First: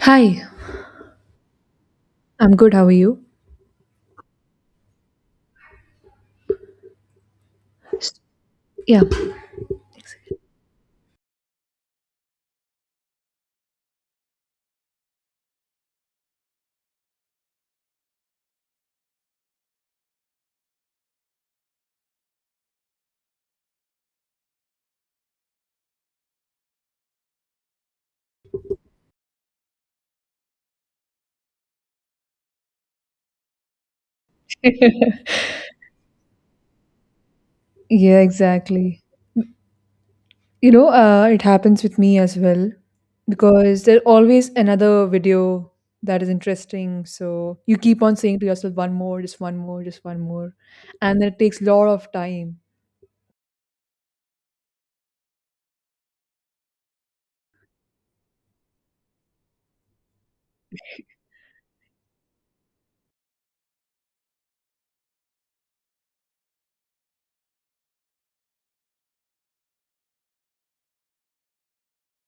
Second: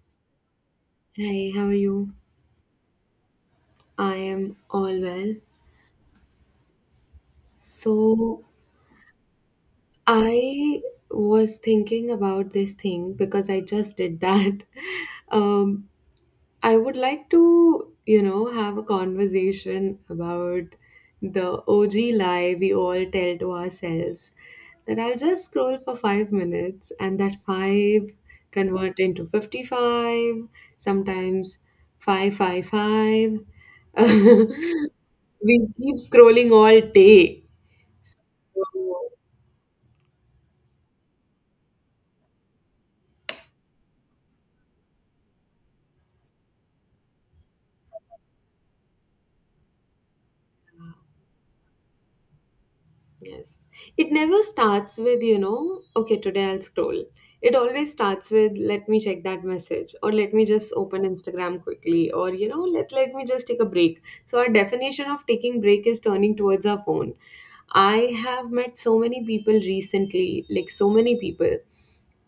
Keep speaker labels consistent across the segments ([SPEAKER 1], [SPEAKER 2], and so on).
[SPEAKER 1] Hi,
[SPEAKER 2] Hey, how are you?
[SPEAKER 1] I'm good. How are you?
[SPEAKER 2] I am all well. So,
[SPEAKER 1] Yeah.
[SPEAKER 2] I was thinking about this thing because I just did that. Um, I would like to, have a conversation about the OG lie we all tell to ourselves that I'll just scroll for 5 minutes and that five convert into 55, sometimes 555. We keep scrolling all day.
[SPEAKER 1] Yeah, exactly.
[SPEAKER 2] Oh.
[SPEAKER 1] You know, it happens with me as well because there's always another video that is interesting. So you keep on saying to yourself, one more, just one more, just one more. And it takes a lot of time.
[SPEAKER 2] Yes. It never starts with, okay, today I'll scroll. It always starts with let me check that message or let me just open Instagram quickly or let me just take a break. So our definition of taking break is turning towards our phone. I have met so many people recently, like so many people.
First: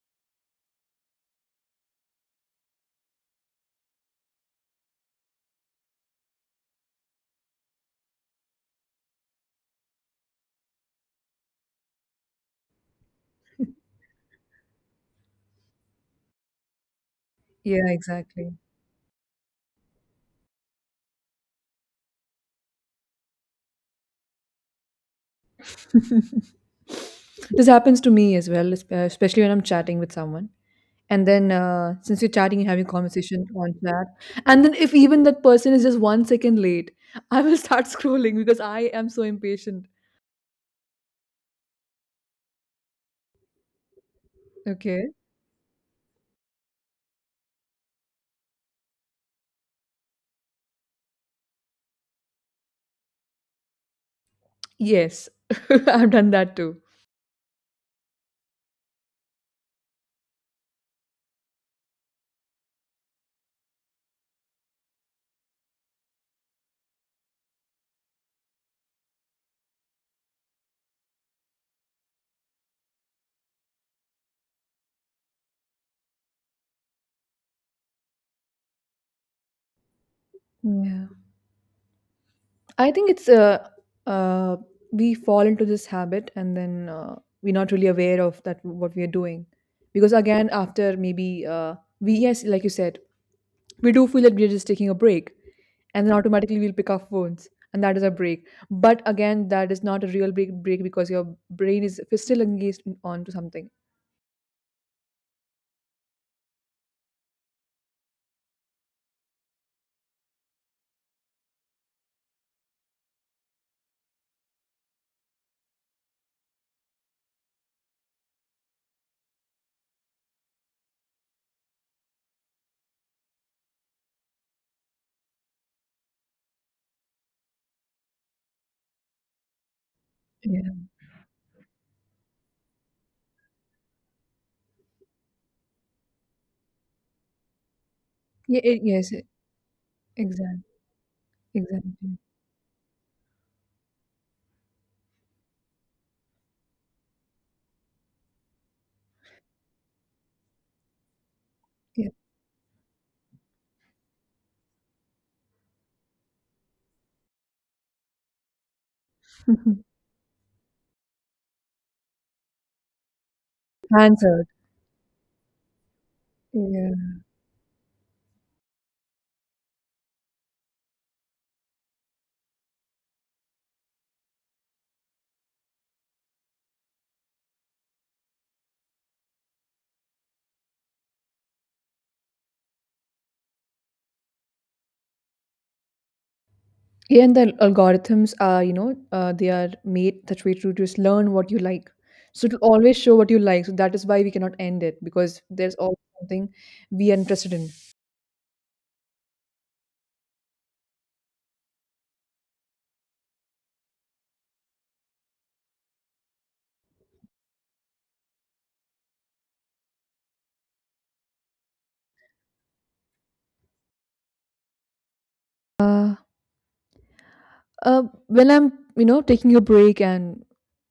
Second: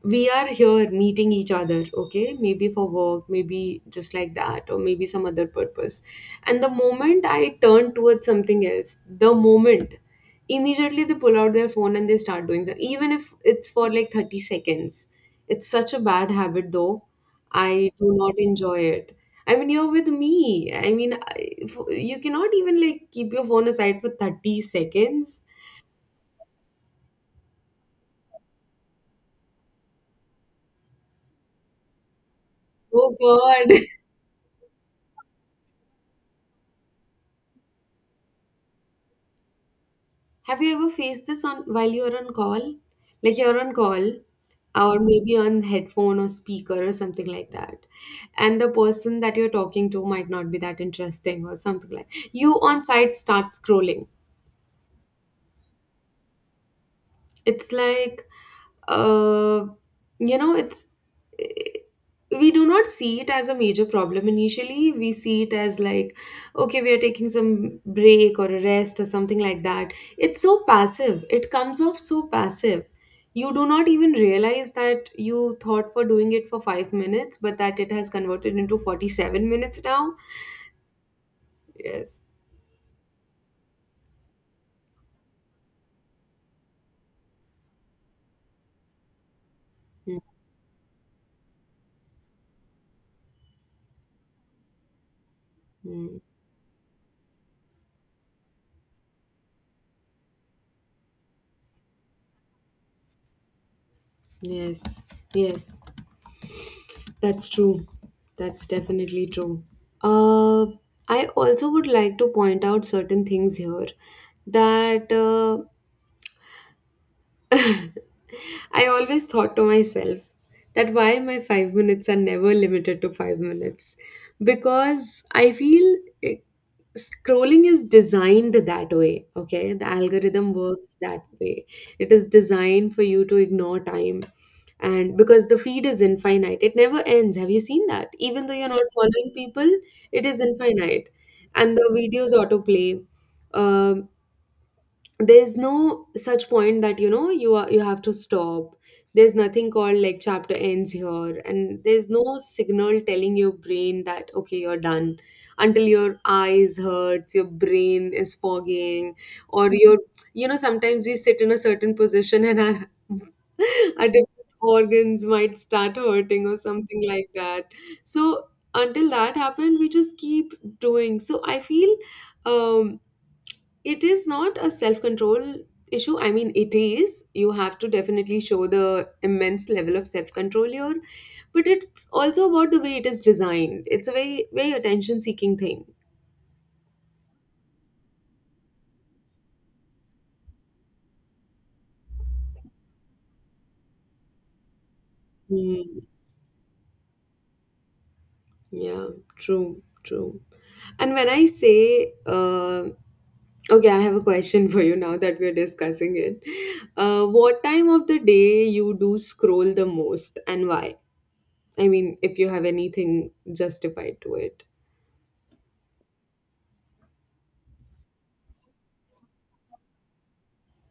[SPEAKER 2] We are here meeting each other, okay? Maybe for work, maybe just like that, or maybe some other purpose. And the moment I turn towards something else, the moment immediately they pull out their phone and they start doing that even if it's for like 30 seconds. It's such a bad habit, though.
[SPEAKER 1] Yeah,
[SPEAKER 2] I do not
[SPEAKER 1] exactly.
[SPEAKER 2] enjoy it. I mean, you're with me. I mean, you cannot even like keep your phone aside for 30 seconds.
[SPEAKER 1] This happens to me as well, especially when I'm chatting with someone. And then since you're chatting and having a
[SPEAKER 2] Oh
[SPEAKER 1] conversation on
[SPEAKER 2] god.
[SPEAKER 1] chat, and then if even that person is just 1 second late, I will start scrolling because I am so impatient.
[SPEAKER 2] Have you ever faced this on while you're on call? Like you're on call or
[SPEAKER 1] Okay.
[SPEAKER 2] maybe on headphone or speaker or something like that. And the person that you're talking to might not be that interesting or something, like you on site start scrolling.
[SPEAKER 1] Yes. I've done that too.
[SPEAKER 2] It's like uh, it's we do not see it as a major problem initially. We see it as like, okay, we are taking some break or a rest or something like that. It's so passive. It comes off so passive. You do not even realize that you thought for doing it for 5 minutes, but that it has converted into 47 minutes now.
[SPEAKER 1] Yeah,
[SPEAKER 2] Yes.
[SPEAKER 1] I think it's uh we fall into this habit, and then we're not really aware of that what we are doing, because again, after maybe we yes, like you said, we do feel that we're just taking a break. And then
[SPEAKER 2] Mhm.
[SPEAKER 1] automatically we'll pick our phones, and that is a break, but again, that is not a real break break, because your brain is still engaged on to something.
[SPEAKER 2] Yes. Yes. That's true. That's definitely true. Uh, I also would like to point out certain things here that I always thought to myself that why my 5 minutes are never limited to 5 minutes because I feel scrolling is designed that way. Okay, the algorithm
[SPEAKER 1] Yeah.
[SPEAKER 2] works that way. It is designed for you to ignore time, and because the feed is infinite it never ends. Have you seen that even though
[SPEAKER 1] Yeah,
[SPEAKER 2] you're not
[SPEAKER 1] yes.
[SPEAKER 2] following people, it is
[SPEAKER 1] Exactly,
[SPEAKER 2] infinite? And the
[SPEAKER 1] exactly.
[SPEAKER 2] videos autoplay. um, there's no such point that you have to stop. There's nothing called like chapter ends here, and there's
[SPEAKER 1] Yeah.
[SPEAKER 2] no signal telling your brain that okay, you're done, until your eyes hurts, your brain is fogging, or your, sometimes we sit in a certain position and our, our different
[SPEAKER 1] Answered.
[SPEAKER 2] organs might start hurting or something
[SPEAKER 1] Yeah.
[SPEAKER 2] like that. So until that happened, we just keep doing. So I feel um it is not a self control issue. I mean, it is. You have to definitely show the immense level of self control here, but it's also about the way it is designed. It's a very, very attention seeking thing.
[SPEAKER 1] Yeah, and the algorithms are you know they are made such way to just learn what you like, so to always show what you like, so that is why we cannot end it, because there's
[SPEAKER 2] Mm,
[SPEAKER 1] always something we are interested in.
[SPEAKER 2] yeah, true, true. And when I say, okay, I have a question for you now that we're discussing it. What time of the day you do scroll the most and why? I mean, if you have anything justified to it.
[SPEAKER 1] uh, when I'm, you know, taking a break and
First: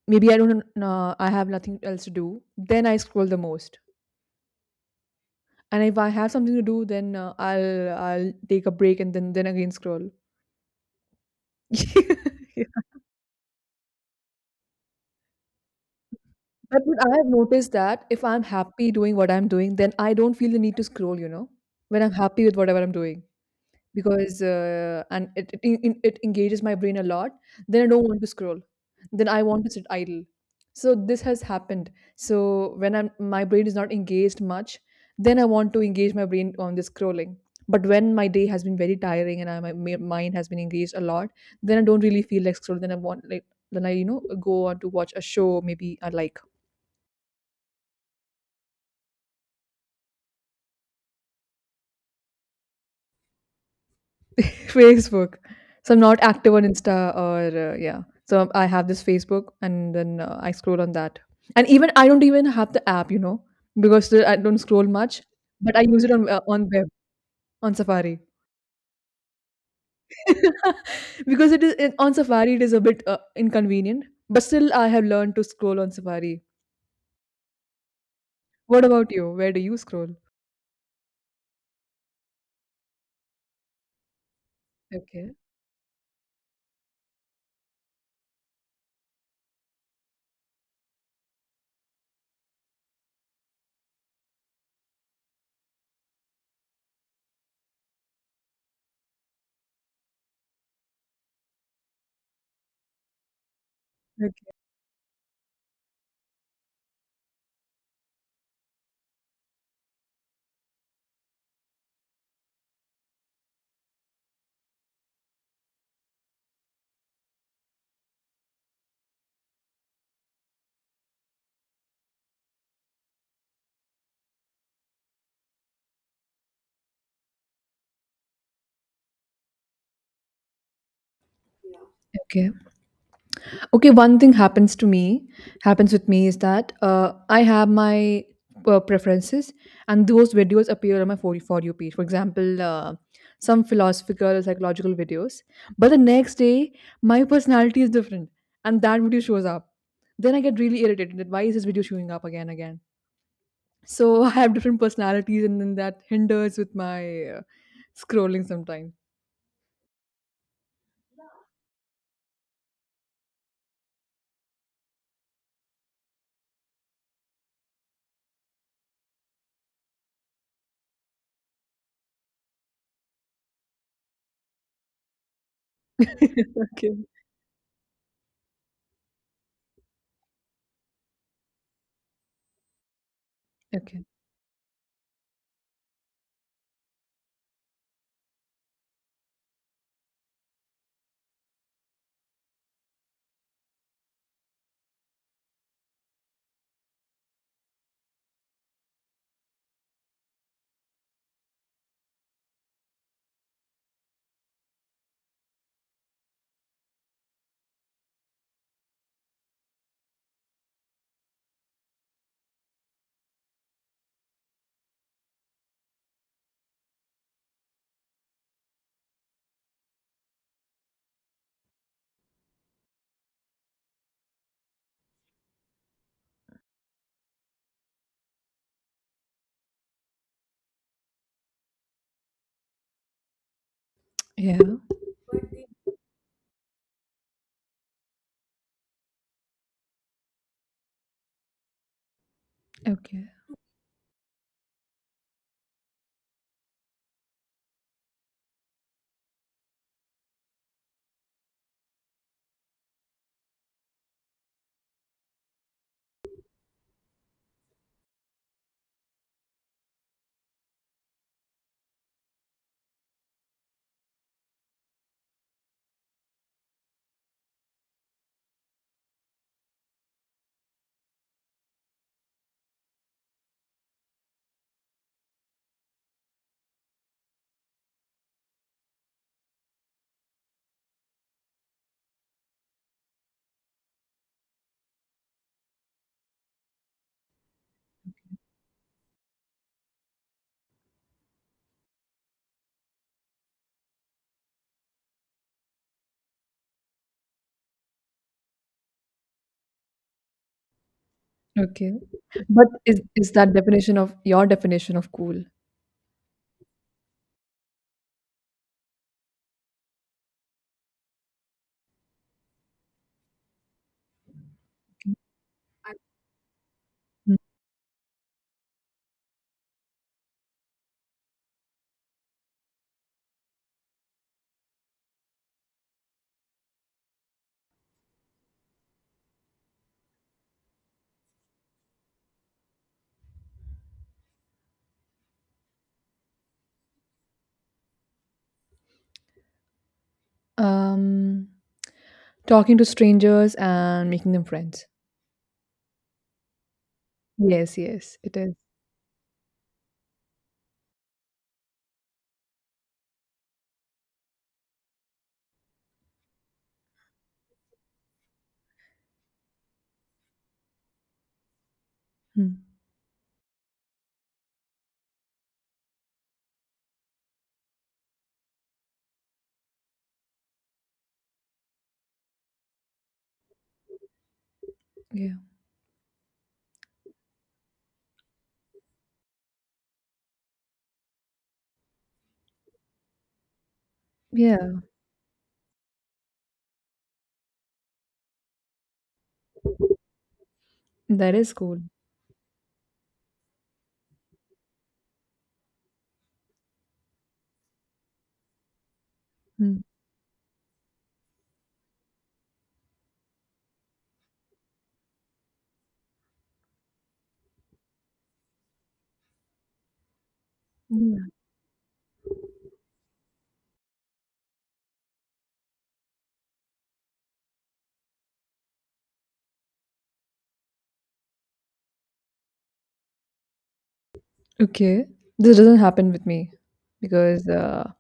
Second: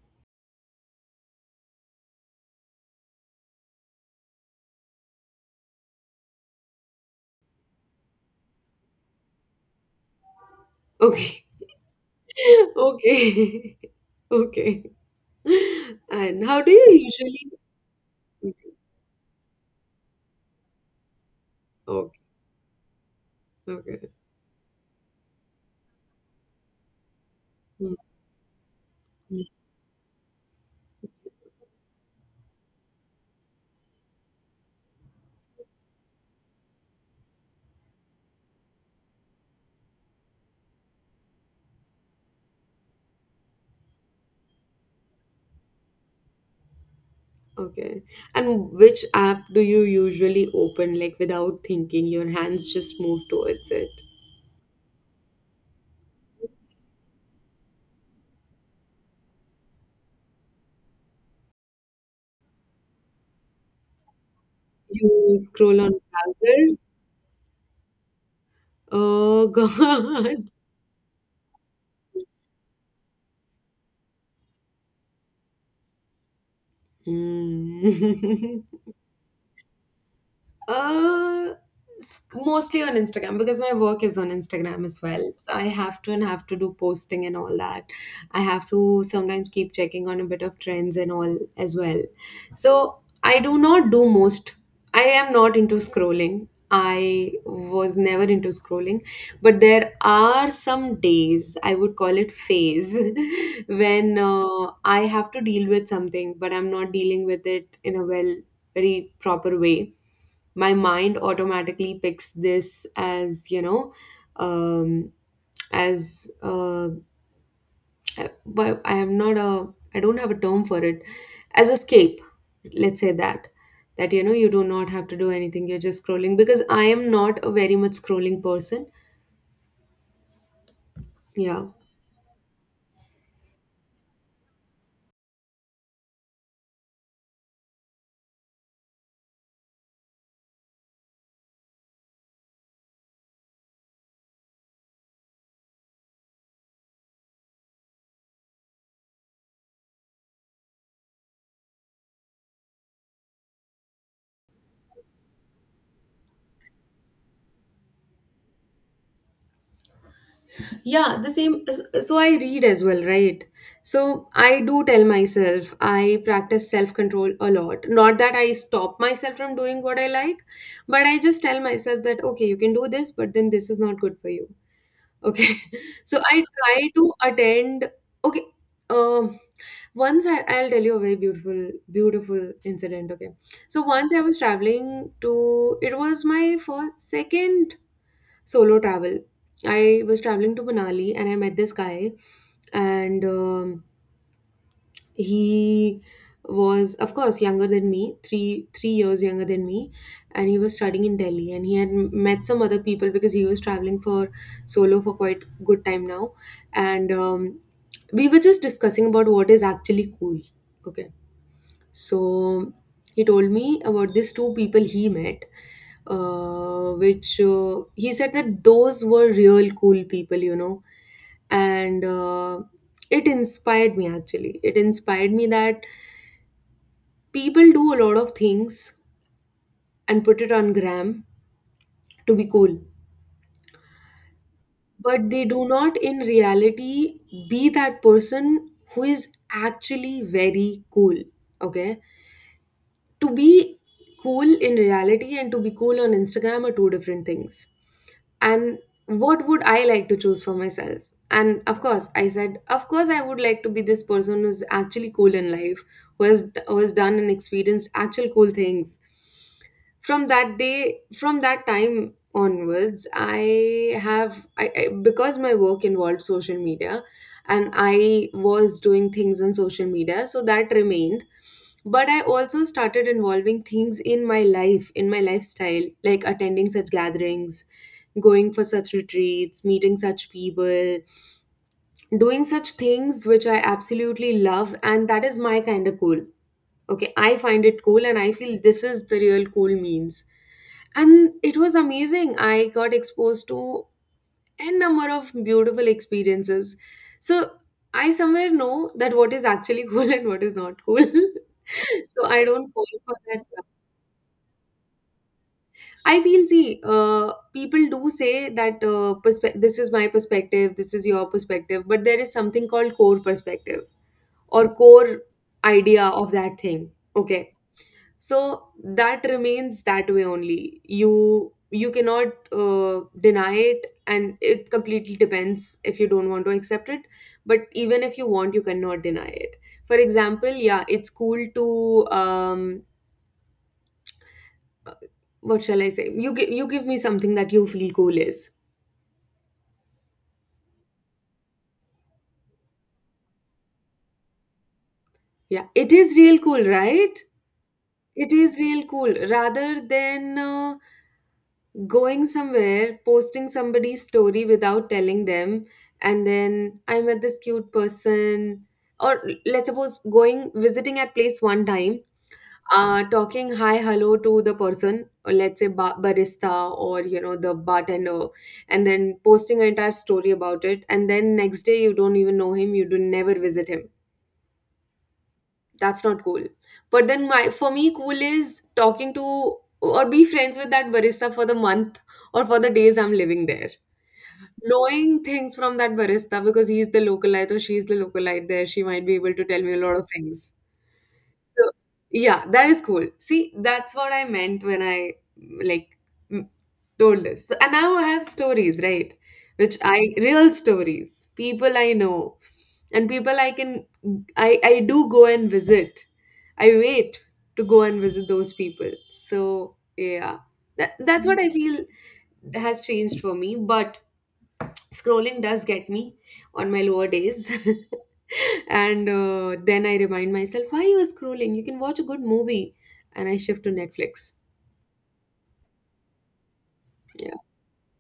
[SPEAKER 1] maybe I have nothing else to do, then I scroll the most. And if I have something to do, then I'll take a break, and then again scroll.
[SPEAKER 2] Okay.
[SPEAKER 1] Yeah.
[SPEAKER 2] Okay. Okay. And how do
[SPEAKER 1] But
[SPEAKER 2] you
[SPEAKER 1] what I have
[SPEAKER 2] usually?
[SPEAKER 1] noticed that if I'm happy doing what I'm doing, then I don't feel the need to scroll. You know, when I'm
[SPEAKER 2] Okay.
[SPEAKER 1] happy with whatever I'm doing.
[SPEAKER 2] Okay.
[SPEAKER 1] Because and it engages my brain a lot, then I
[SPEAKER 2] Mm,
[SPEAKER 1] don't want to scroll, then I
[SPEAKER 2] mm.
[SPEAKER 1] want to sit idle. So this has happened. So when I'm my brain is not engaged much, then I want to engage my brain on this scrolling. But when my day has been very tiring, and my mind has been engaged a lot, then I don't really feel like scrolling, then I want, like, then I, go on to watch a show maybe I like.
[SPEAKER 2] Okay. And which app do you usually open, like without thinking? Your hands just move towards it.
[SPEAKER 1] Facebook. So I'm not active on Insta, or yeah. So I have this Facebook, and then I scroll on that. And even I don't even have the app, you know, because I don't scroll much,
[SPEAKER 2] You
[SPEAKER 1] but I
[SPEAKER 2] scroll on
[SPEAKER 1] use it on
[SPEAKER 2] browser.
[SPEAKER 1] web, on Safari.
[SPEAKER 2] Oh God.
[SPEAKER 1] Because on Safari, it is a bit inconvenient, but still I have learned to scroll on Safari.
[SPEAKER 2] Mm.
[SPEAKER 1] What about you? Where do you scroll?
[SPEAKER 2] Uh, mostly on Instagram because my work is on Instagram as
[SPEAKER 1] Okay.
[SPEAKER 2] well. So I have to and have to do posting and all that. I have to sometimes keep checking on a bit of trends and all as well. So I do not do most. I am not into scrolling. I was never into scrolling, but there are some days, I would call it phase, when
[SPEAKER 1] Okay.
[SPEAKER 2] I have to deal with something, but I'm not dealing with it in a well, very proper way. My mind automatically picks this as um as uh but I am not a, I don't have a term for it, as escape, let's say that. That you do not have to do anything, you're just scrolling, because I am not a very much scrolling person. Yeah.
[SPEAKER 1] Okay. Okay, one thing happens with me is that I have my preferences, and those videos appear on my For You page. For example, some philosophical or psychological videos, but the next day my personality is different, and that video shows up. Then I get really irritated that why is this video showing up again and again. So I have different personalities, and then that hinders with my uh, scrolling sometimes.
[SPEAKER 2] Yeah, the same. So I read as well, right? So I do tell myself I practice self control a lot. Not that I stop myself from doing what I like, but I just tell myself that, okay, you can do this, but then this is not good for you. Okay. So I try
[SPEAKER 1] Okay.
[SPEAKER 2] to attend. Okay. Um, once I, I'll tell you a very beautiful, beautiful incident. Okay. So
[SPEAKER 1] Okay.
[SPEAKER 2] once I was traveling to, it was my first, second solo travel. I was traveling to Manali and I met this guy, and he was, of course, younger than me, three years younger than me, and he was studying in Delhi. And he had met some other people because he was traveling for solo for quite good time now, and we were just discussing about what is actually cool. Okay, so he told me about these two people he met, which he said that those were real cool people, you know. And it inspired me actually. It inspired me that people do a lot of things and put it on gram to be cool,
[SPEAKER 1] Yeah.
[SPEAKER 2] but they do not in reality be that person who is actually very cool. Okay.
[SPEAKER 1] Okay.
[SPEAKER 2] To be cool in reality and to be cool on Instagram are two different things. And what would I like to choose for myself? And of course, I said, of course, I would like to be this person who's actually cool in life, who has done and experienced actual cool things. From that day, from that time onwards, I have, because my work involved social media and I was doing things on social media, so that remained, but I also started involving things in my life, in my lifestyle, like attending such gatherings, going for such retreats, meeting such people, doing such things which I absolutely love. And that is my kind of cool. Okay, I find it cool and I feel this is the real cool means. And it was amazing. I got exposed to a number of beautiful experiences. So I somewhere know that what is actually cool and what is not cool.
[SPEAKER 1] Okay.
[SPEAKER 2] So I
[SPEAKER 1] But
[SPEAKER 2] don't fall
[SPEAKER 1] is
[SPEAKER 2] for
[SPEAKER 1] is
[SPEAKER 2] that.
[SPEAKER 1] that definition of your definition of cool?
[SPEAKER 2] I feel, see, people do say that this is my perspective, this is your perspective, but there is something called core perspective or core idea of that thing.
[SPEAKER 1] Mm.
[SPEAKER 2] Okay, so that remains that way only. You cannot deny it, and it completely depends if you don't want to accept it. But even if you want, you cannot deny it. For example, yeah, it's cool to um, what shall I say? You give me something that you feel cool is.
[SPEAKER 1] Um, Talking to strangers and making them friends.
[SPEAKER 2] Yeah, it is real cool, right?
[SPEAKER 1] Yes, yes,
[SPEAKER 2] It
[SPEAKER 1] it is.
[SPEAKER 2] is real cool. Rather than going somewhere, posting somebody's story without telling them, and then I met this cute person, or let's suppose going visiting at place one time,
[SPEAKER 1] Mm,
[SPEAKER 2] talking hi hello to the person, or let's say barista or the bartender, and then posting an entire story about it, and then next day you don't even know him, you do never visit him.
[SPEAKER 1] yeah,
[SPEAKER 2] That's not cool. But then my for me cool is talking to or be friends with that barista for the month or for the days I'm living there,
[SPEAKER 1] yeah,
[SPEAKER 2] knowing things from that barista because he's the localite or she's the localite there. She might be able to tell me a lot of things.
[SPEAKER 1] that is
[SPEAKER 2] So,
[SPEAKER 1] cool.
[SPEAKER 2] yeah, that is cool. See, that's what I meant when I like m- told this. So, and now I have stories, right? Which
[SPEAKER 1] Mm,
[SPEAKER 2] I real stories, people I know, and people I can, I do go and visit. I wait to go and visit those people. So yeah, that
[SPEAKER 1] yeah.
[SPEAKER 2] that's what I feel has changed for me. But scrolling does get me on my lower days. And then I remind myself, why you are scrolling? You can watch a good movie. And I shift to Netflix.
[SPEAKER 1] Okay, this doesn't happen with me,
[SPEAKER 2] Yeah.
[SPEAKER 1] because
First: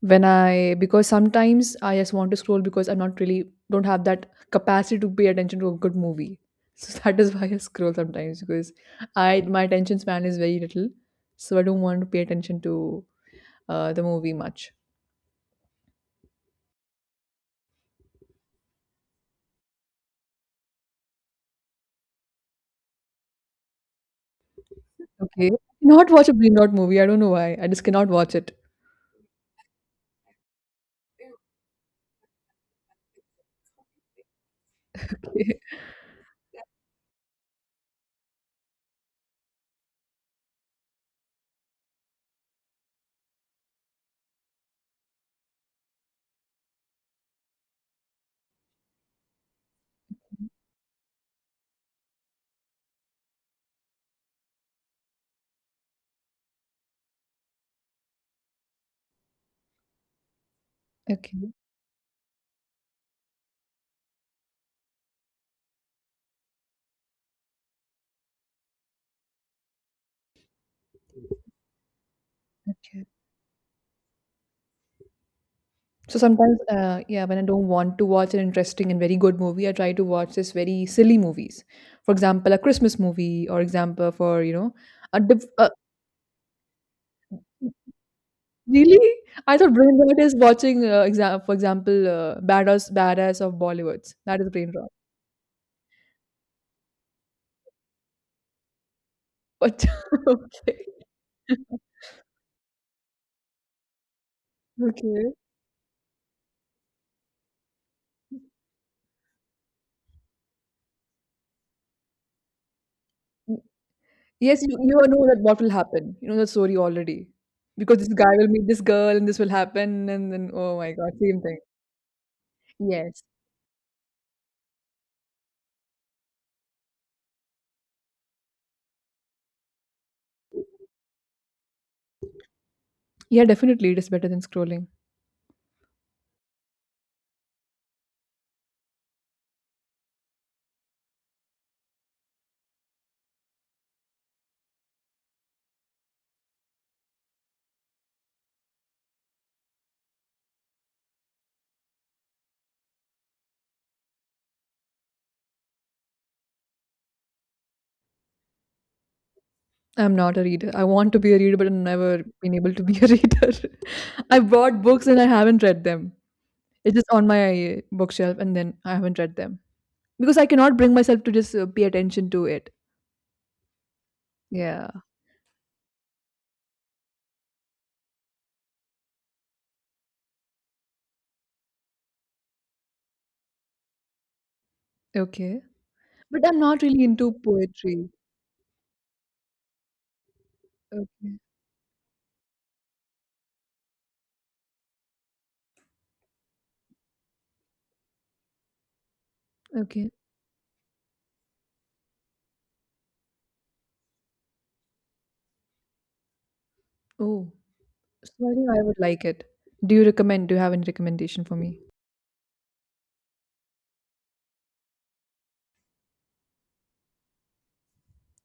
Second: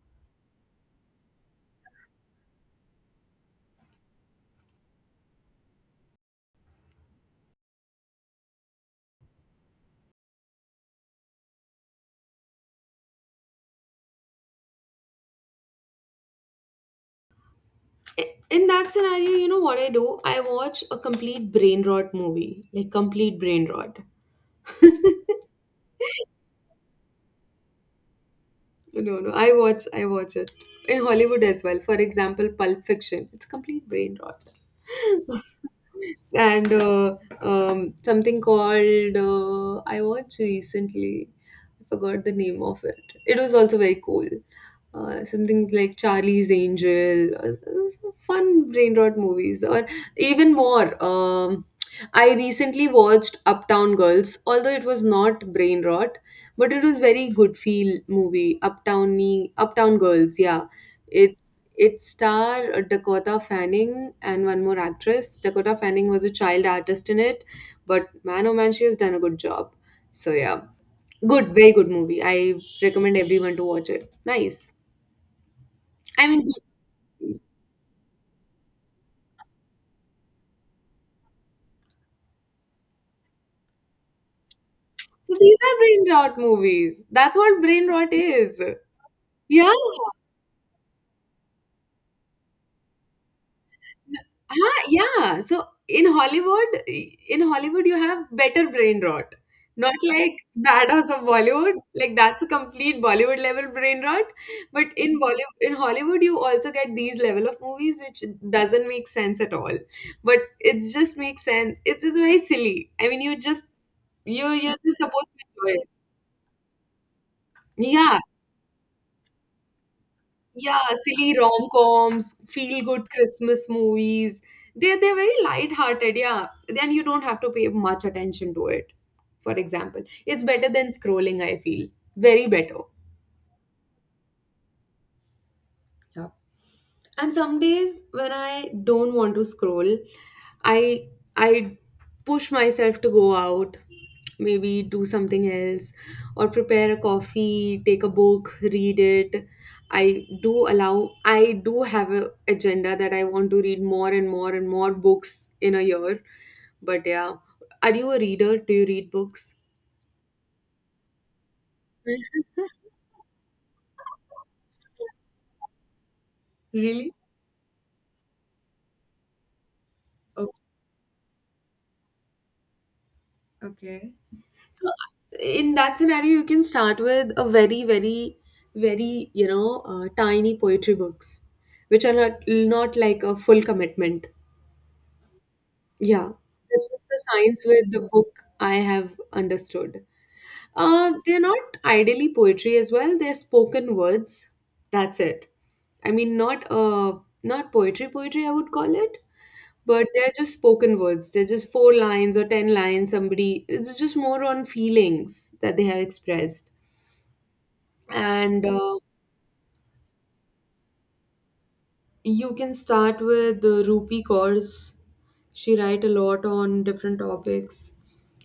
[SPEAKER 1] when I because sometimes I just want to scroll, because I'm not really don't have that capacity to pay attention to a good movie. So that is why I scroll sometimes, because I my attention span is very little, so I don't want to pay attention to the movie much.
[SPEAKER 2] I- In that scenario, you know what I do? I watch a complete brain rot movie, like complete brain rot.
[SPEAKER 1] Okay. Not watch a brain rot movie. I don't know why. I just cannot watch it.
[SPEAKER 2] No, no, no. I watch it in Hollywood as well. For example, Pulp Fiction. It's complete brain rot.
[SPEAKER 1] Okay.
[SPEAKER 2] And something called I watched recently. I forgot the name of it. It was also very cool. Some things like Charlie's Angel, some fun brain rot movies, or even more. I recently watched Uptown Girls, although it was not brain rot, but it was very good feel movie. Uptowny, Uptown Girls, yeah,
[SPEAKER 1] Okay.
[SPEAKER 2] it star Dakota Fanning and one more actress. Dakota Fanning was a child artist in it, but man oh man, she has done a good job. So yeah, good, very good movie. I
[SPEAKER 1] Okay.
[SPEAKER 2] recommend everyone to watch it. Nice.
[SPEAKER 1] So
[SPEAKER 2] I mean,
[SPEAKER 1] sometimes, yeah, when I don't want to watch an interesting and very good movie, I try to watch this very silly movies. For example, a Christmas movie, or example a
[SPEAKER 2] so these are brain rot movies. That's what brain rot is.
[SPEAKER 1] really. I
[SPEAKER 2] Yeah.
[SPEAKER 1] thought brain rot is watching, for example, badass of Bollywoods. That is brain
[SPEAKER 2] Huh?
[SPEAKER 1] rot.
[SPEAKER 2] Yeah. So in Hollywood, you have better brain rot.
[SPEAKER 1] But
[SPEAKER 2] Not like
[SPEAKER 1] okay,
[SPEAKER 2] badass of Bollywood. Like that's a complete Bollywood level brain rot. But in
[SPEAKER 1] okay.
[SPEAKER 2] Bollywood, in Hollywood, you also get these level of movies, which doesn't make sense at all. But it just makes sense. It's just very silly. I mean, you just you
[SPEAKER 1] Yes, you,
[SPEAKER 2] you're
[SPEAKER 1] you
[SPEAKER 2] just
[SPEAKER 1] know
[SPEAKER 2] supposed
[SPEAKER 1] that
[SPEAKER 2] to
[SPEAKER 1] what will
[SPEAKER 2] enjoy it.
[SPEAKER 1] happen. You know that story already. Because this
[SPEAKER 2] Yeah.
[SPEAKER 1] guy will meet this girl, and this will happen, and then oh
[SPEAKER 2] Yeah,
[SPEAKER 1] my god,
[SPEAKER 2] silly
[SPEAKER 1] same thing.
[SPEAKER 2] rom-coms, feel-good
[SPEAKER 1] Yes.
[SPEAKER 2] Christmas movies. They're very light-hearted, yeah. Then you don't have to pay much attention to it. For example, it's better than scrolling, I feel. Very better.
[SPEAKER 1] Yeah, definitely it is better than scrolling.
[SPEAKER 2] Yeah. And some days when I don't want to scroll, i I push myself to go out, maybe do something else, or prepare a coffee, take a book, read it. I do allow i do have a agenda that I want to read more and more and more books in a year. But yeah, are you a reader? Do you read books?
[SPEAKER 1] I'm not a reader. I want to be a reader, but I've never been able to be a reader. I bought books and I haven't read them. It's just
[SPEAKER 2] Really?
[SPEAKER 1] on my bookshelf, and then I haven't read them. Because I
[SPEAKER 2] Okay,
[SPEAKER 1] cannot bring myself to just pay attention to it.
[SPEAKER 2] okay.
[SPEAKER 1] Yeah.
[SPEAKER 2] So in that scenario, you can start with a very, very, very, you know, tiny poetry books, which are not like a full commitment.
[SPEAKER 1] Okay.
[SPEAKER 2] Yeah,
[SPEAKER 1] But I'm not
[SPEAKER 2] this is
[SPEAKER 1] really
[SPEAKER 2] the
[SPEAKER 1] into
[SPEAKER 2] science with the
[SPEAKER 1] poetry.
[SPEAKER 2] book I have understood.
[SPEAKER 1] Okay.
[SPEAKER 2] They're not ideally poetry as well. They're spoken words. That's it. I mean, not not poetry I would call it, but
[SPEAKER 1] Okay.
[SPEAKER 2] they're just spoken words. They're just 4 lines or 10 lines. Somebody, it's just more on feelings that they have expressed.
[SPEAKER 1] Oh. So I
[SPEAKER 2] And
[SPEAKER 1] think I would like it. Do you recommend? Do you have any recommendation for me?
[SPEAKER 2] You can start with the Rupi Kaur's. She write a lot on different topics.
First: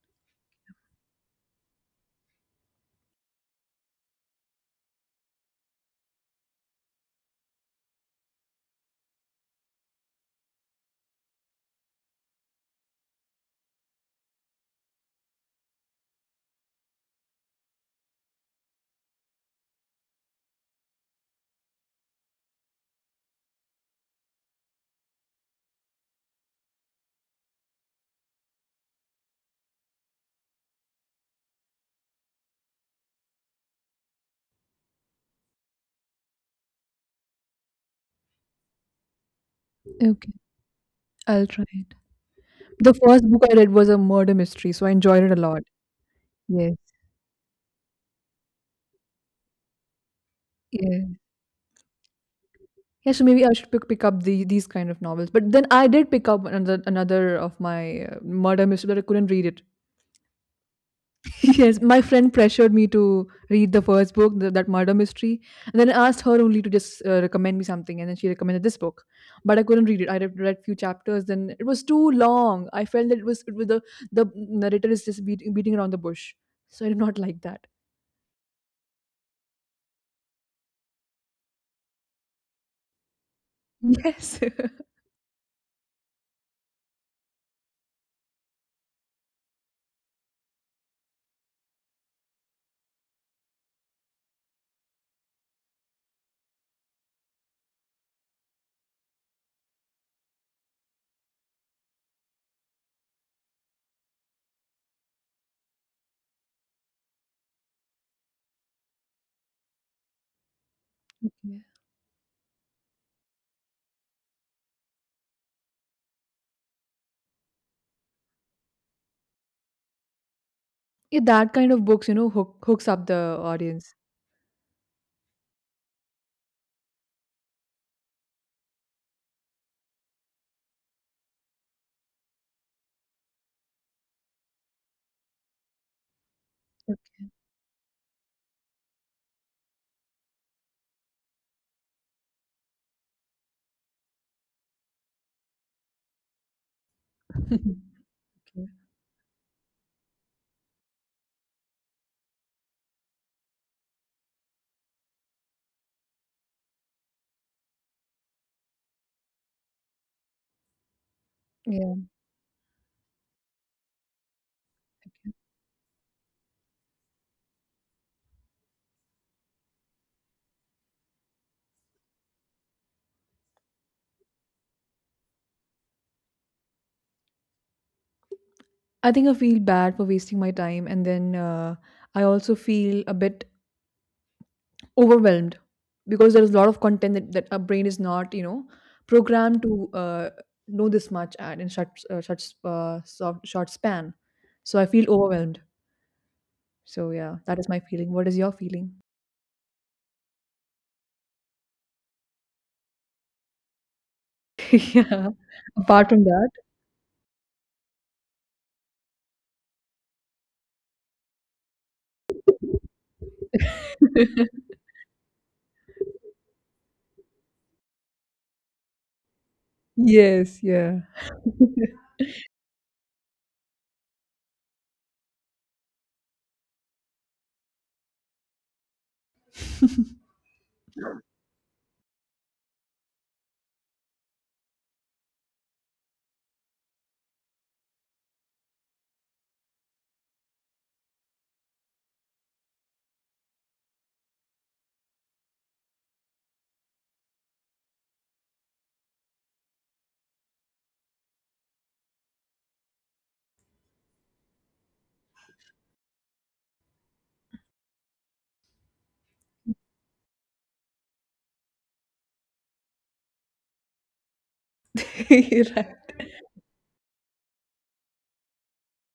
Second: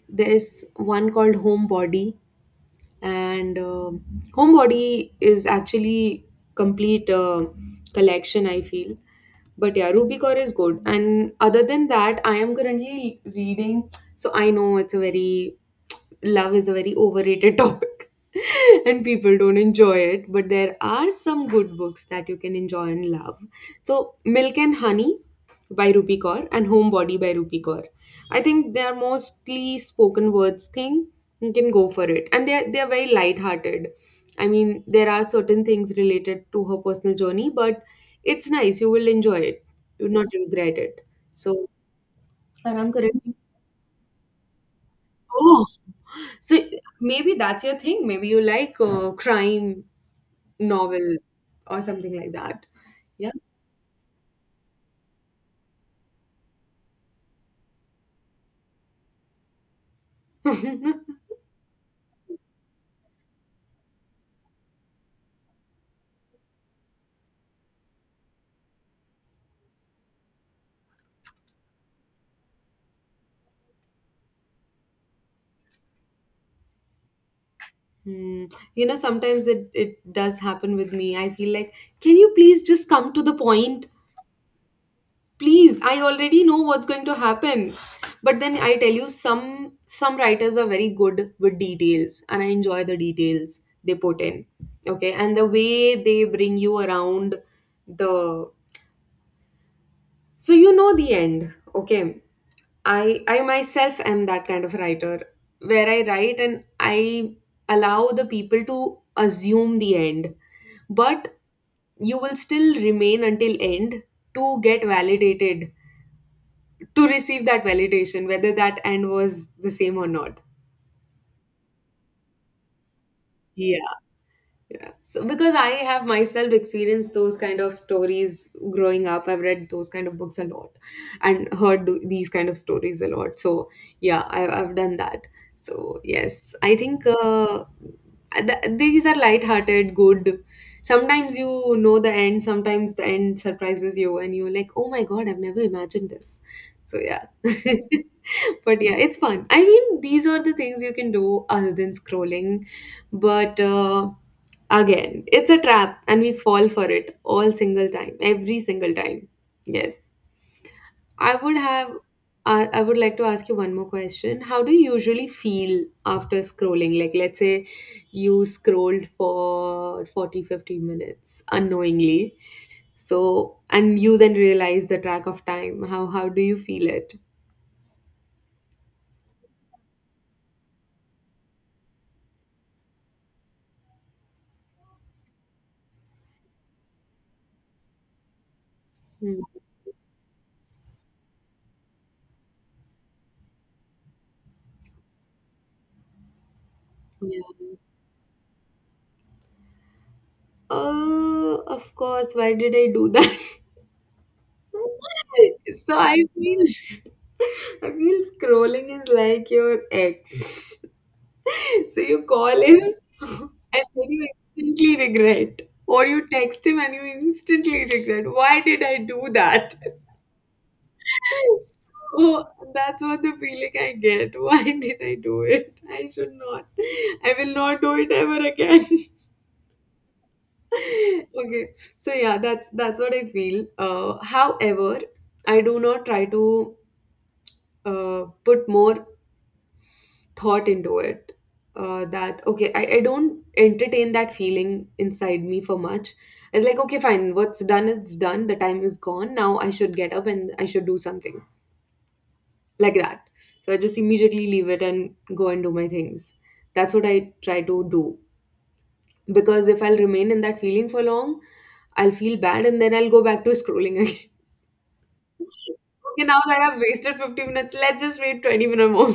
[SPEAKER 2] There's one called Home Body. And Homebody is actually complete collection I feel. But yeah, Rubicore is good, and other than that, I am currently reading, so I know it's a very— love is a very overrated topic, and people don't enjoy it, but there are some good books that you can enjoy and love. So Milk and Honey by Rupi Kaur and Homebody by Rupi Kaur. I think they are mostly spoken words thing. You can go for it. And they're very light-hearted. I mean, there are certain things related to her personal journey, but it's nice. You will enjoy it. You'll
[SPEAKER 1] Okay,
[SPEAKER 2] not regret it.
[SPEAKER 1] I'll try
[SPEAKER 2] So
[SPEAKER 1] it. The first book I read was a murder mystery, so I enjoyed it a lot.
[SPEAKER 2] oh, so
[SPEAKER 1] Yes.
[SPEAKER 2] maybe that's your thing. Maybe you like crime novel
[SPEAKER 1] Yeah.
[SPEAKER 2] or something like that.
[SPEAKER 1] Yeah, so
[SPEAKER 2] Yeah.
[SPEAKER 1] maybe I should pick up these kind of novels. But then I did pick up another of my murder mystery, but I couldn't read it. Yes, my friend pressured me to read the first book, that murder mystery, and then I asked her only to just recommend me something, and then she recommended this book, but I couldn't read it. I read few chapters, then it was too long. I felt that it was the narrator is just beating around the bush, so I did not like that.
[SPEAKER 2] Hmm. You know, sometimes it does happen with me. I feel like, can you please just come to the point?
[SPEAKER 1] Yes, yeah.
[SPEAKER 2] Please, I already know what's going to happen. But then I tell you, some writers are very good with details, and I enjoy the details they put in. Okay, and the way they bring you around the— so you know the end, okay? I myself am that kind of writer where I write and I allow the people to assume the end. But you will still remain until end to get validated, to receive that validation, whether that end was the same or not.
[SPEAKER 1] Yeah, that kind of books, hooks up the audience.
[SPEAKER 2] Yeah. So because I have myself experienced those kind of stories growing up, I've read those kind of books a lot and heard these kind of stories a lot. So yeah, I— I've done that. So yes, I think these are light-hearted, good. Sometimes you know the end, sometimes the end surprises you, and you're like, oh my God, I've never imagined this. So yeah.
[SPEAKER 1] Okay.
[SPEAKER 2] But yeah, it's fun. I mean, these are the things you can do other than scrolling. But Again, it's a trap and we fall for it all single time, every single time. Yes. I would have
[SPEAKER 1] Yeah,
[SPEAKER 2] I I would like to ask you one more question. How do you usually feel after scrolling? Like let's say you scrolled for 40, 50 minutes unknowingly. So and you then realize the track of time. How do you feel it?
[SPEAKER 1] I think I feel bad for wasting my time, and then I also feel a bit overwhelmed, because there is a lot of content that our brain is not
[SPEAKER 2] Hmm.
[SPEAKER 1] programmed to know this much at in such short span. So I feel overwhelmed. So yeah,
[SPEAKER 2] Yeah.
[SPEAKER 1] that is my feeling. What is your feeling?
[SPEAKER 2] Of course, why did I do that?
[SPEAKER 1] Yeah,
[SPEAKER 2] So
[SPEAKER 1] apart
[SPEAKER 2] I
[SPEAKER 1] from that.
[SPEAKER 2] feel, I feel scrolling is like your ex. So you call him and then you instantly regret. Or you text him and you instantly regret. Why did I do that?
[SPEAKER 1] Yes, yeah.
[SPEAKER 2] So that's what the feeling I get. Why did I do it? I should not. I will not do it ever again. Okay. So yeah, that's what I feel. However, I do not try to put more thought into it, that okay, I don't entertain that feeling inside me for much. It's like okay, fine, what's done is done, the time is gone, now I should get up and I should do something, like that. So I just immediately leave it and go and do my things. That's what I try to do. Because if I'll remain in that feeling for long, I'll feel bad and then I'll go back to scrolling again.
[SPEAKER 1] You're right.
[SPEAKER 2] Okay, now that I've wasted 50 minutes, let's just wait 20 minutes more.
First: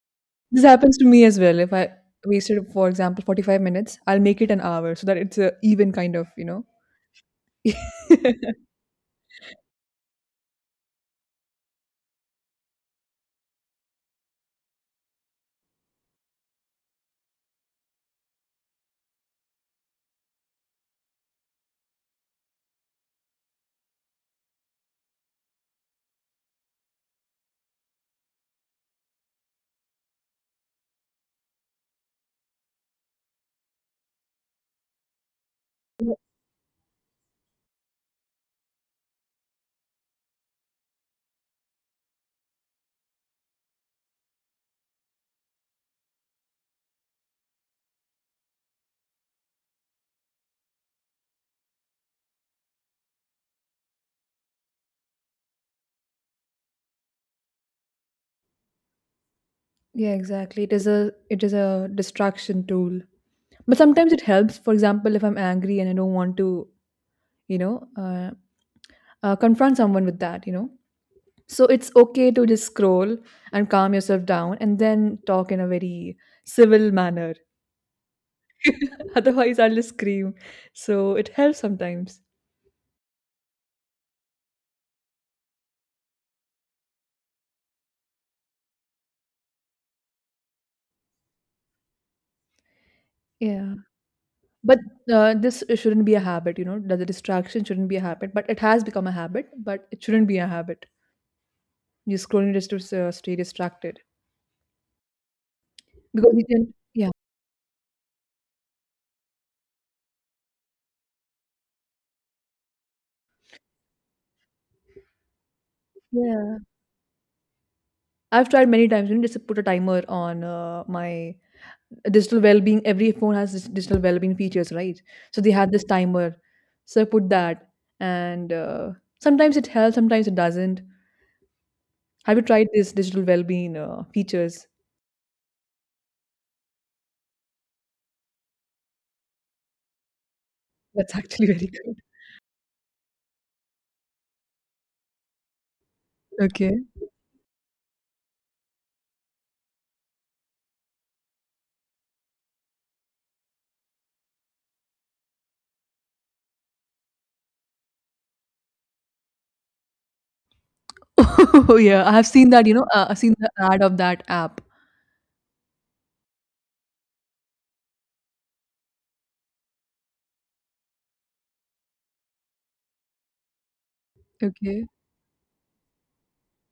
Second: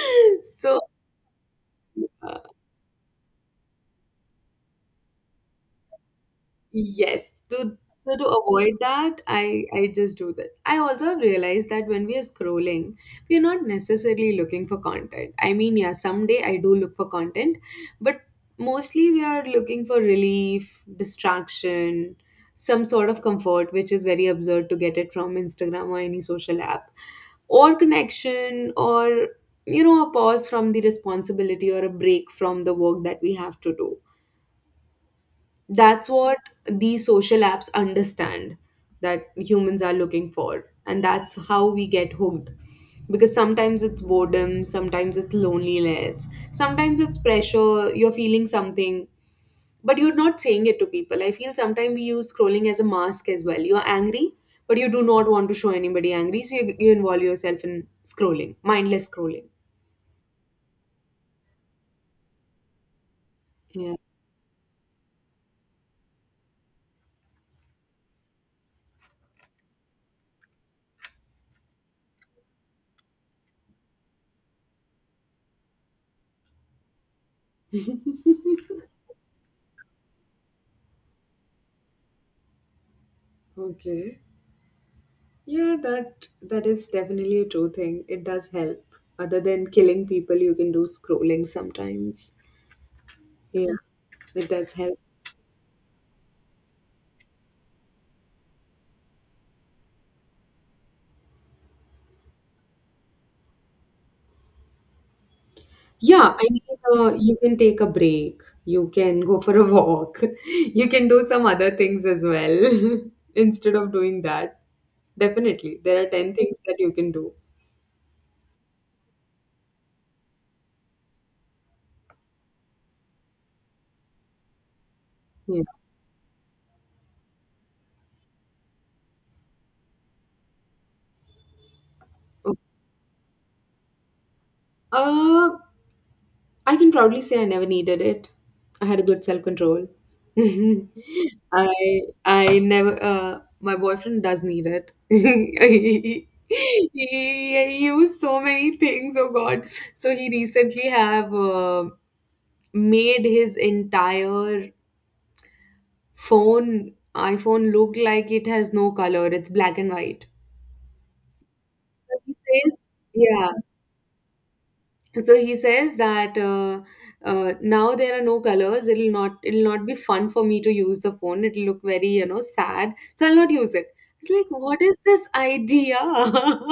[SPEAKER 1] This
[SPEAKER 2] So
[SPEAKER 1] happens to me as well. If I wasted, for example, 45 minutes, I'll make it an hour, so that it's a even kind of.
[SPEAKER 2] yes, to so to avoid that, I just do that. I also have realized that when we are scrolling, we are not necessarily looking for content. I mean, yeah, someday I do look for content, but mostly we are looking for relief, distraction, some sort of comfort, which is very absurd to get it from Instagram or any social app, or connection, or you know, a pause from the responsibility or a break from the work that we have to do. That's what these social apps understand that humans are looking for. And that's how we get hooked. Because sometimes it's boredom, sometimes it's loneliness, sometimes it's pressure, you're feeling something, but you're not saying it to people. I feel sometimes we use scrolling as a mask as well. You're angry, but you do not want to show anybody angry, so you involve yourself in scrolling, mindless scrolling.
[SPEAKER 1] Yeah, exactly. It is a distraction tool, but
[SPEAKER 2] Yeah.
[SPEAKER 1] sometimes it helps. For example, if I'm angry, and I don't want to, you know, uh, confront someone with that, so it's okay to just scroll and calm yourself down, and then talk in a very civil manner. Otherwise, I'll just scream. So it helps sometimes.
[SPEAKER 2] Okay. Yeah, that is definitely a true thing. It does help. Other than killing people, you can do scrolling sometimes.
[SPEAKER 1] Yeah,
[SPEAKER 2] Yeah, it does
[SPEAKER 1] but
[SPEAKER 2] help.
[SPEAKER 1] this shouldn't be a habit, you know. The distraction shouldn't be a habit, but it has become a habit. But it shouldn't be a habit. You scrolling just to stay distracted because
[SPEAKER 2] Yeah,
[SPEAKER 1] you
[SPEAKER 2] I
[SPEAKER 1] can.
[SPEAKER 2] mean, you can take a break. You can go for a walk. You can do some other things as well instead of doing that. Definitely, there are ten
[SPEAKER 1] Yeah.
[SPEAKER 2] things that you can do.
[SPEAKER 1] I've tried many times. You know, just put a timer on my digital well-being. Every phone has this digital well-being features, right? So they
[SPEAKER 2] Yeah.
[SPEAKER 1] had this timer. So I put that, and sometimes it helps, sometimes it doesn't. Have you
[SPEAKER 2] Oh,
[SPEAKER 1] tried this digital well-being features?
[SPEAKER 2] uh, I can proudly say I never needed it. I had a good self control.
[SPEAKER 1] That's actually very good.
[SPEAKER 2] I never. My boyfriend does need it.
[SPEAKER 1] Okay.
[SPEAKER 2] He used so many things. Oh God! So he recently have made his entire phone iPhone look like it has no color. It's black and white.
[SPEAKER 1] Oh yeah, I
[SPEAKER 2] So
[SPEAKER 1] have
[SPEAKER 2] he
[SPEAKER 1] seen that.
[SPEAKER 2] says,
[SPEAKER 1] I've seen the
[SPEAKER 2] yeah.
[SPEAKER 1] ad of that app.
[SPEAKER 2] So he says that now there are no colors, it'll not be fun for me to use the phone, it'll look very, you know, sad, so I'll not use it. It's like, what
[SPEAKER 1] Okay.
[SPEAKER 2] is this idea?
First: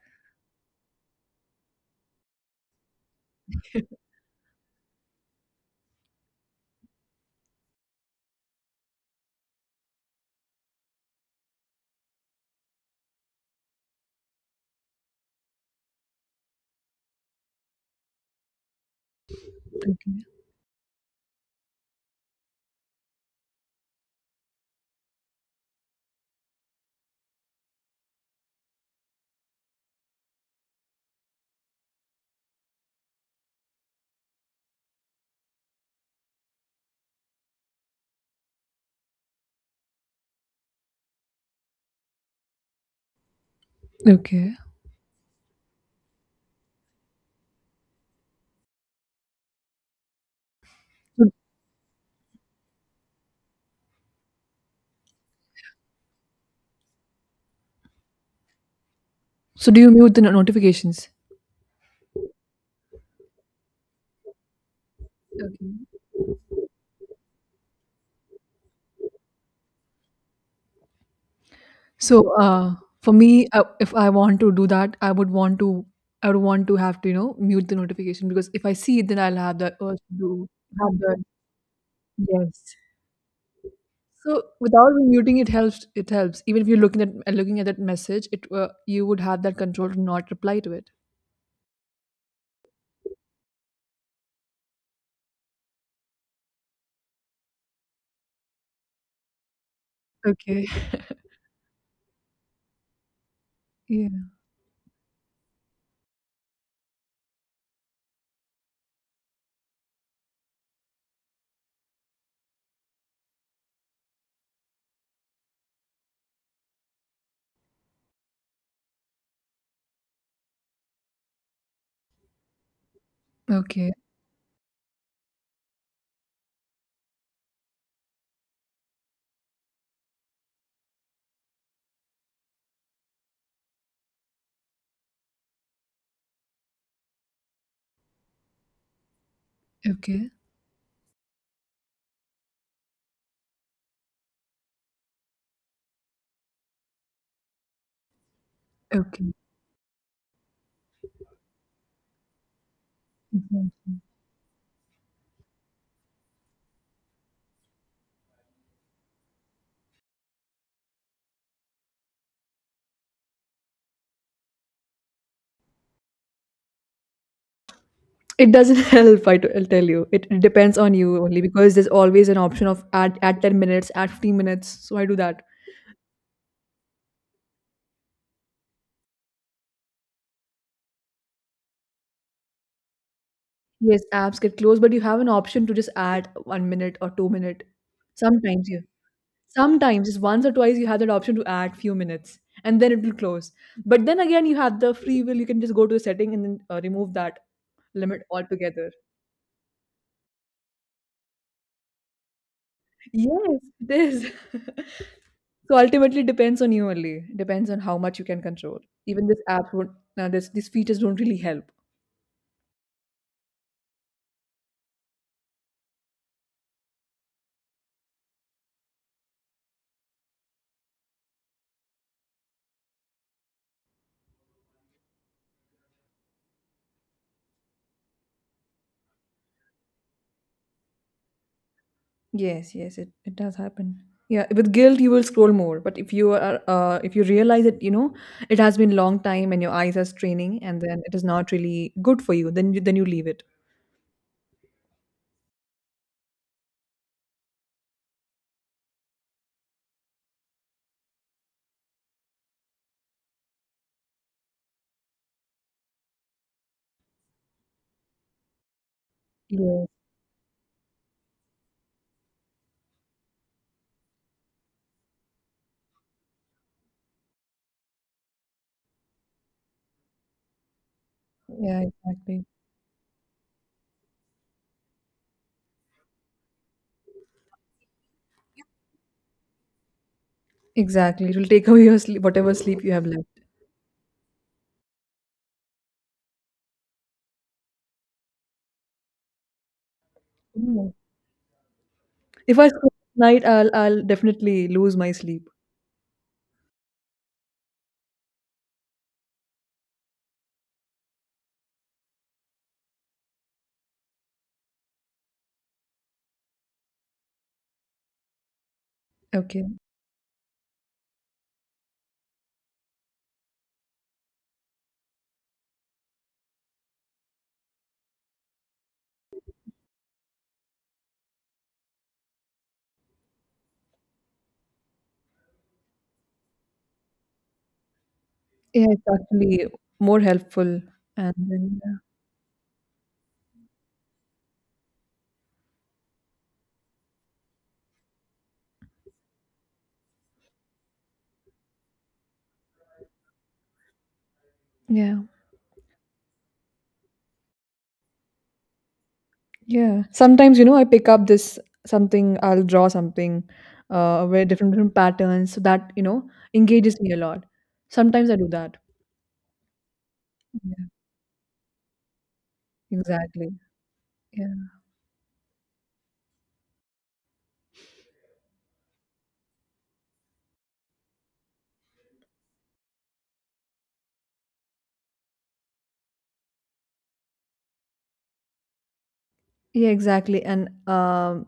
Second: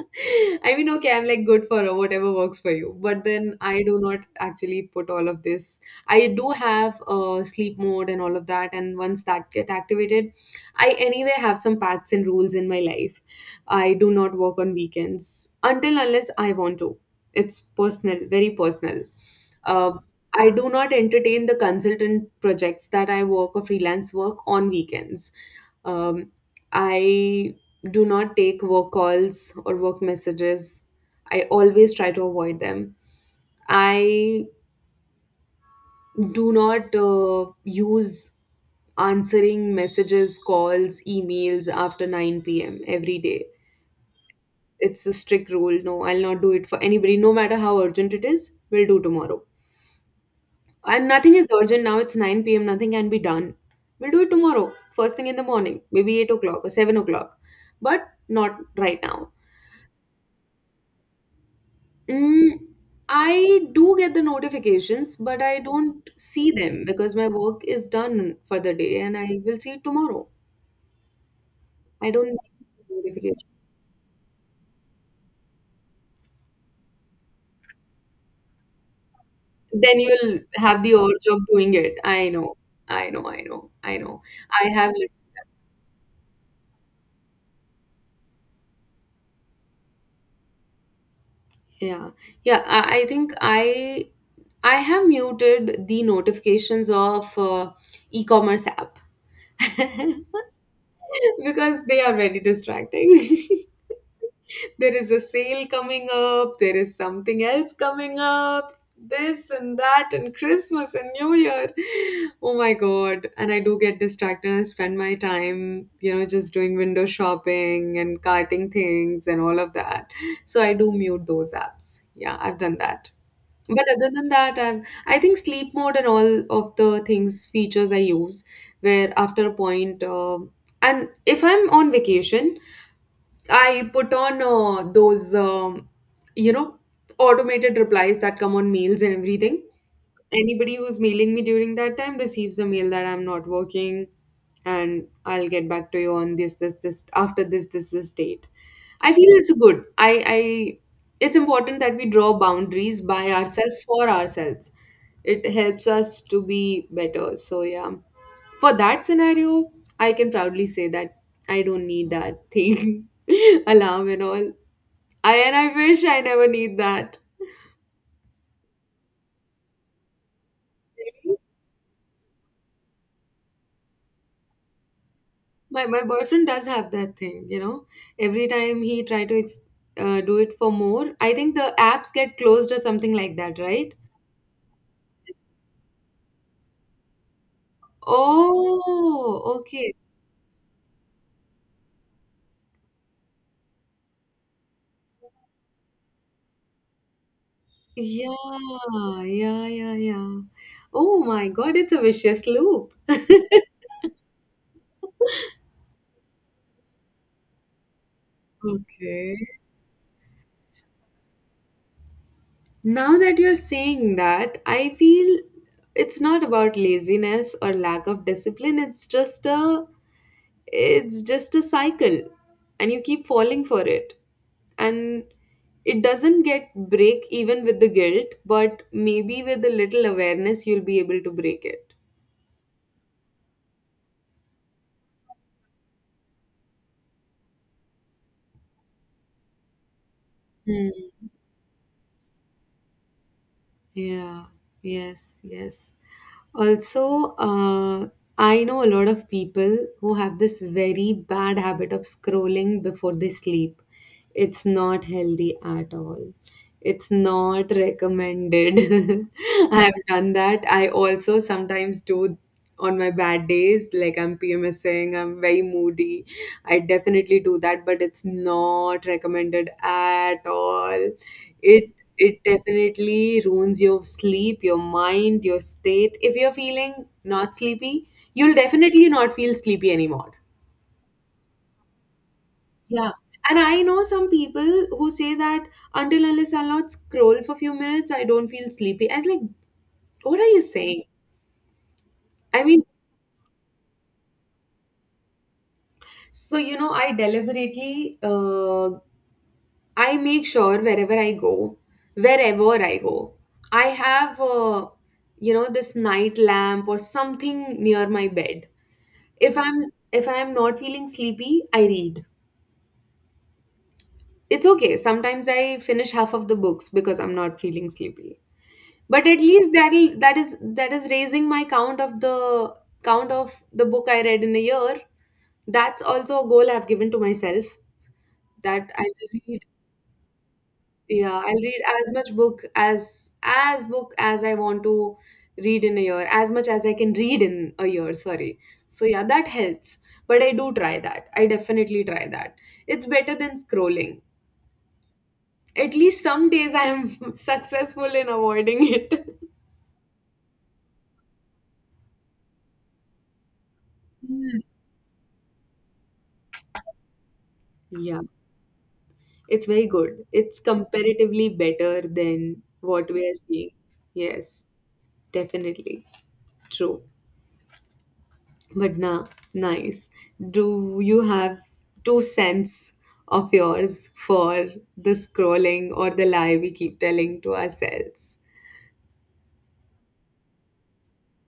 [SPEAKER 2] I mean, okay, I'm like good for whatever works for you, but then I do not actually put all of this. I do have sleep mode and all of that, and once that get activated, I anyway have some pacts and rules in my life. I do not work on weekends until unless I want to. It's personal, very personal. uh,
[SPEAKER 1] Okay.
[SPEAKER 2] I do not entertain the consultant projects that I work or freelance work on weekends. um, I do not take work calls or work messages. I always try to avoid them. I do not use answering messages, calls, emails after 9 p.m every day.
[SPEAKER 1] Okay.
[SPEAKER 2] It's a strict rule, no, I'll not do it for anybody, no matter how urgent it is, we'll do tomorrow. And
[SPEAKER 1] So,
[SPEAKER 2] nothing is urgent now. It's 9 p.m. Nothing can be done. We'll do it tomorrow, first thing in the morning, maybe 8 o'clock or 7 o'clock, but not right now.
[SPEAKER 1] so, do you mute the notifications?
[SPEAKER 2] Mm, I do get the notifications, but I
[SPEAKER 1] Okay.
[SPEAKER 2] don't see them because my work is done for the day and I will see it tomorrow. I don't
[SPEAKER 1] So,
[SPEAKER 2] see the
[SPEAKER 1] for me,
[SPEAKER 2] notification.
[SPEAKER 1] if I want to do that, I would want to have to mute the notification, because if I see it, then I'll have the urge
[SPEAKER 2] Then
[SPEAKER 1] to
[SPEAKER 2] you'll
[SPEAKER 1] do,
[SPEAKER 2] have the
[SPEAKER 1] have the,
[SPEAKER 2] urge of doing it. I know.
[SPEAKER 1] yes.
[SPEAKER 2] I know. I know. I know.
[SPEAKER 1] So
[SPEAKER 2] I have.
[SPEAKER 1] without
[SPEAKER 2] Lis—
[SPEAKER 1] muting, it helps. It helps. Even if you're looking at that message, it you would have that control to not reply to it.
[SPEAKER 2] yeah. Yeah. I think I have muted the notifications of e-commerce app
[SPEAKER 1] Okay.
[SPEAKER 2] because they are very distracting.
[SPEAKER 1] Yeah.
[SPEAKER 2] There is a sale coming up, there is something else coming up, this and that, and Christmas and New Year. Oh my god. And I do get distracted and spend my time, you know, just doing window shopping and carting things and all of that. So I do mute those apps. Yeah, I've done that. But
[SPEAKER 1] Okay.
[SPEAKER 2] other than that, I think sleep mode and all of the things, features I use, where after a point, and if I'm on vacation, I put on those, you know, automated replies that come on mails and everything.
[SPEAKER 1] Okay.
[SPEAKER 2] Anybody who's mailing me during that time receives a mail that I'm not working and I'll get back to you on this, this, this, after this, this, this date. I feel
[SPEAKER 1] Okay.
[SPEAKER 2] it's good. It's important that we draw boundaries by
[SPEAKER 1] Mhm.
[SPEAKER 2] ourselves for ourselves. It helps us to be better. So, yeah, for that scenario, I can proudly say that I don't need that thing, alarm and all. I and I wish I never need that.
[SPEAKER 1] It doesn't help, I'll tell you. It depends on you only, because there's always an option of at 10 minutes, at 15 minutes. So I do that.
[SPEAKER 2] My boyfriend does have that thing, you know. Every time he try to do it for more, I think the apps get closed or something like that, right?
[SPEAKER 1] Yes, apps get closed, but you have an option to just add 1 minute or 2 minute. Sometimes
[SPEAKER 2] Oh, okay.
[SPEAKER 1] sometimes just once or twice you have that option to add few minutes, and then it will close. But then again, you have the free will. You can just go to the setting and then remove that limit
[SPEAKER 2] Yeah,
[SPEAKER 1] altogether.
[SPEAKER 2] yeah, yeah, yeah. Oh my God, it's a vicious loop.
[SPEAKER 1] Yes, it is. So ultimately, it depends on you only. Depends on how much you can control. Even
[SPEAKER 2] Okay.
[SPEAKER 1] this app, won't, this these features don't really help.
[SPEAKER 2] Now that you're saying that, I feel it's not about laziness or lack of discipline. It's just a cycle, and you keep falling for it. And it doesn't get break even with the guilt, but maybe with a little awareness you'll be able to break it.
[SPEAKER 1] Yes, yes, it does happen. Yeah, with guilt you will scroll more, but if you realize that it has been long time, and your eyes are straining, and then it is not really good for you, then you leave it.
[SPEAKER 2] Yeah, yes, yes. Also, I know a lot of people who have this very bad habit of scrolling before they sleep. It's not healthy at all. It's not recommended. I
[SPEAKER 1] Yes.
[SPEAKER 2] have done that. I also sometimes do on my bad days, like I'm PMSing, I'm very moody. I definitely do that, but it's not recommended at all.
[SPEAKER 1] Yeah,
[SPEAKER 2] It it
[SPEAKER 1] exactly.
[SPEAKER 2] definitely ruins your sleep, your mind, your state. If you're feeling not sleepy, you'll definitely not feel sleepy anymore.
[SPEAKER 1] Exactly. It will take away your sleep, whatever sleep you have
[SPEAKER 2] Yeah.
[SPEAKER 1] left.
[SPEAKER 2] And I know some people who say that until unless I'll not scroll for a few minutes, I don't feel sleepy. I was like, what are you
[SPEAKER 1] Mm.
[SPEAKER 2] saying?
[SPEAKER 1] If
[SPEAKER 2] I
[SPEAKER 1] I scroll
[SPEAKER 2] mean,
[SPEAKER 1] at night, I'll definitely lose my sleep.
[SPEAKER 2] so you know, I deliberately, I make sure wherever I go, I have, you know, this night lamp or something near my bed. If
[SPEAKER 1] Okay.
[SPEAKER 2] I'm if I'm not feeling sleepy, I read. It's okay. Sometimes I finish half of the books because I'm not feeling sleepy. But at least that is raising my count of the book I read in a year. That's also a goal I've given to myself,
[SPEAKER 1] Yeah,
[SPEAKER 2] that
[SPEAKER 1] it's
[SPEAKER 2] I will.
[SPEAKER 1] actually more helpful, and
[SPEAKER 2] Yeah, I'll
[SPEAKER 1] then
[SPEAKER 2] read
[SPEAKER 1] yeah.
[SPEAKER 2] as much book as I want to read in a year, as much as I can read in a year, sorry. So yeah, that helps. But I do try that. I definitely try that. It's better than scrolling.
[SPEAKER 1] Yeah.
[SPEAKER 2] At least some days I am successful in avoiding it.
[SPEAKER 1] Yeah. Sometimes, I pick up this something, I'll draw something, where different patterns, so that engages me a lot.
[SPEAKER 2] Yeah,
[SPEAKER 1] Sometimes I do that.
[SPEAKER 2] it's very good. It's
[SPEAKER 1] Yeah,
[SPEAKER 2] comparatively better than what we are
[SPEAKER 1] exactly.
[SPEAKER 2] seeing.
[SPEAKER 1] Yeah.
[SPEAKER 2] Yes, definitely. True. But na nice. Do you have two cents of yours for the scrolling or the lie we keep telling to ourselves?
[SPEAKER 1] Yeah, exactly. And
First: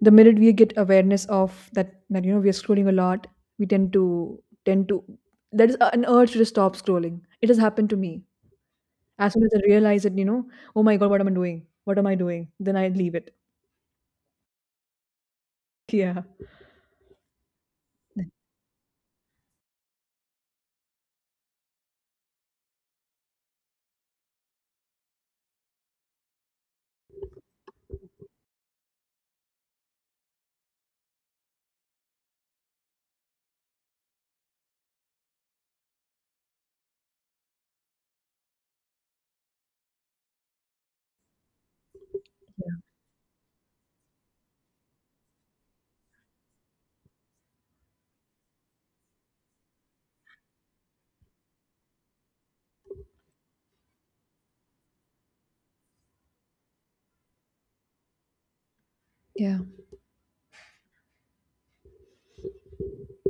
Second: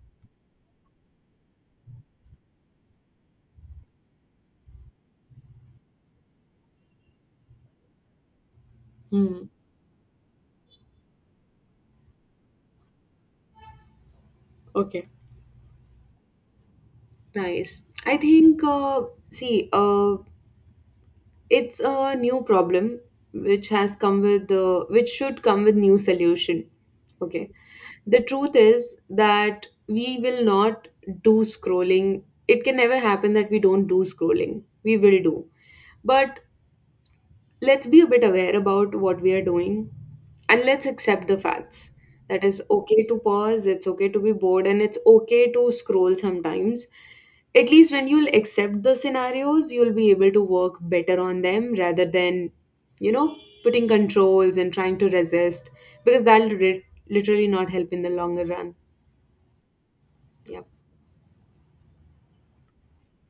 [SPEAKER 1] the minute we get awareness of that we are scrolling a lot, we tend to there is an urge to just stop scrolling. It has happened to me. As soon
[SPEAKER 2] Hmm.
[SPEAKER 1] as I realize it, oh my god, what am I doing? What am I doing? Then I leave it.
[SPEAKER 2] Okay.
[SPEAKER 1] Yeah.
[SPEAKER 2] Nice. I think, see, it's a new problem which should come with new solution. Okay. The truth is that we will not do scrolling. It can never happen that we don't do scrolling. We will do. But let's be a bit aware about what we are doing, and let's accept the facts. That is okay to pause, it's okay to be bored, and it's okay to scroll sometimes. At least when you'll accept the scenarios, you'll be able to work better on them rather than, you know, putting controls and trying to resist because literally not help in the longer run.
[SPEAKER 1] Yeah.
[SPEAKER 2] Yeah.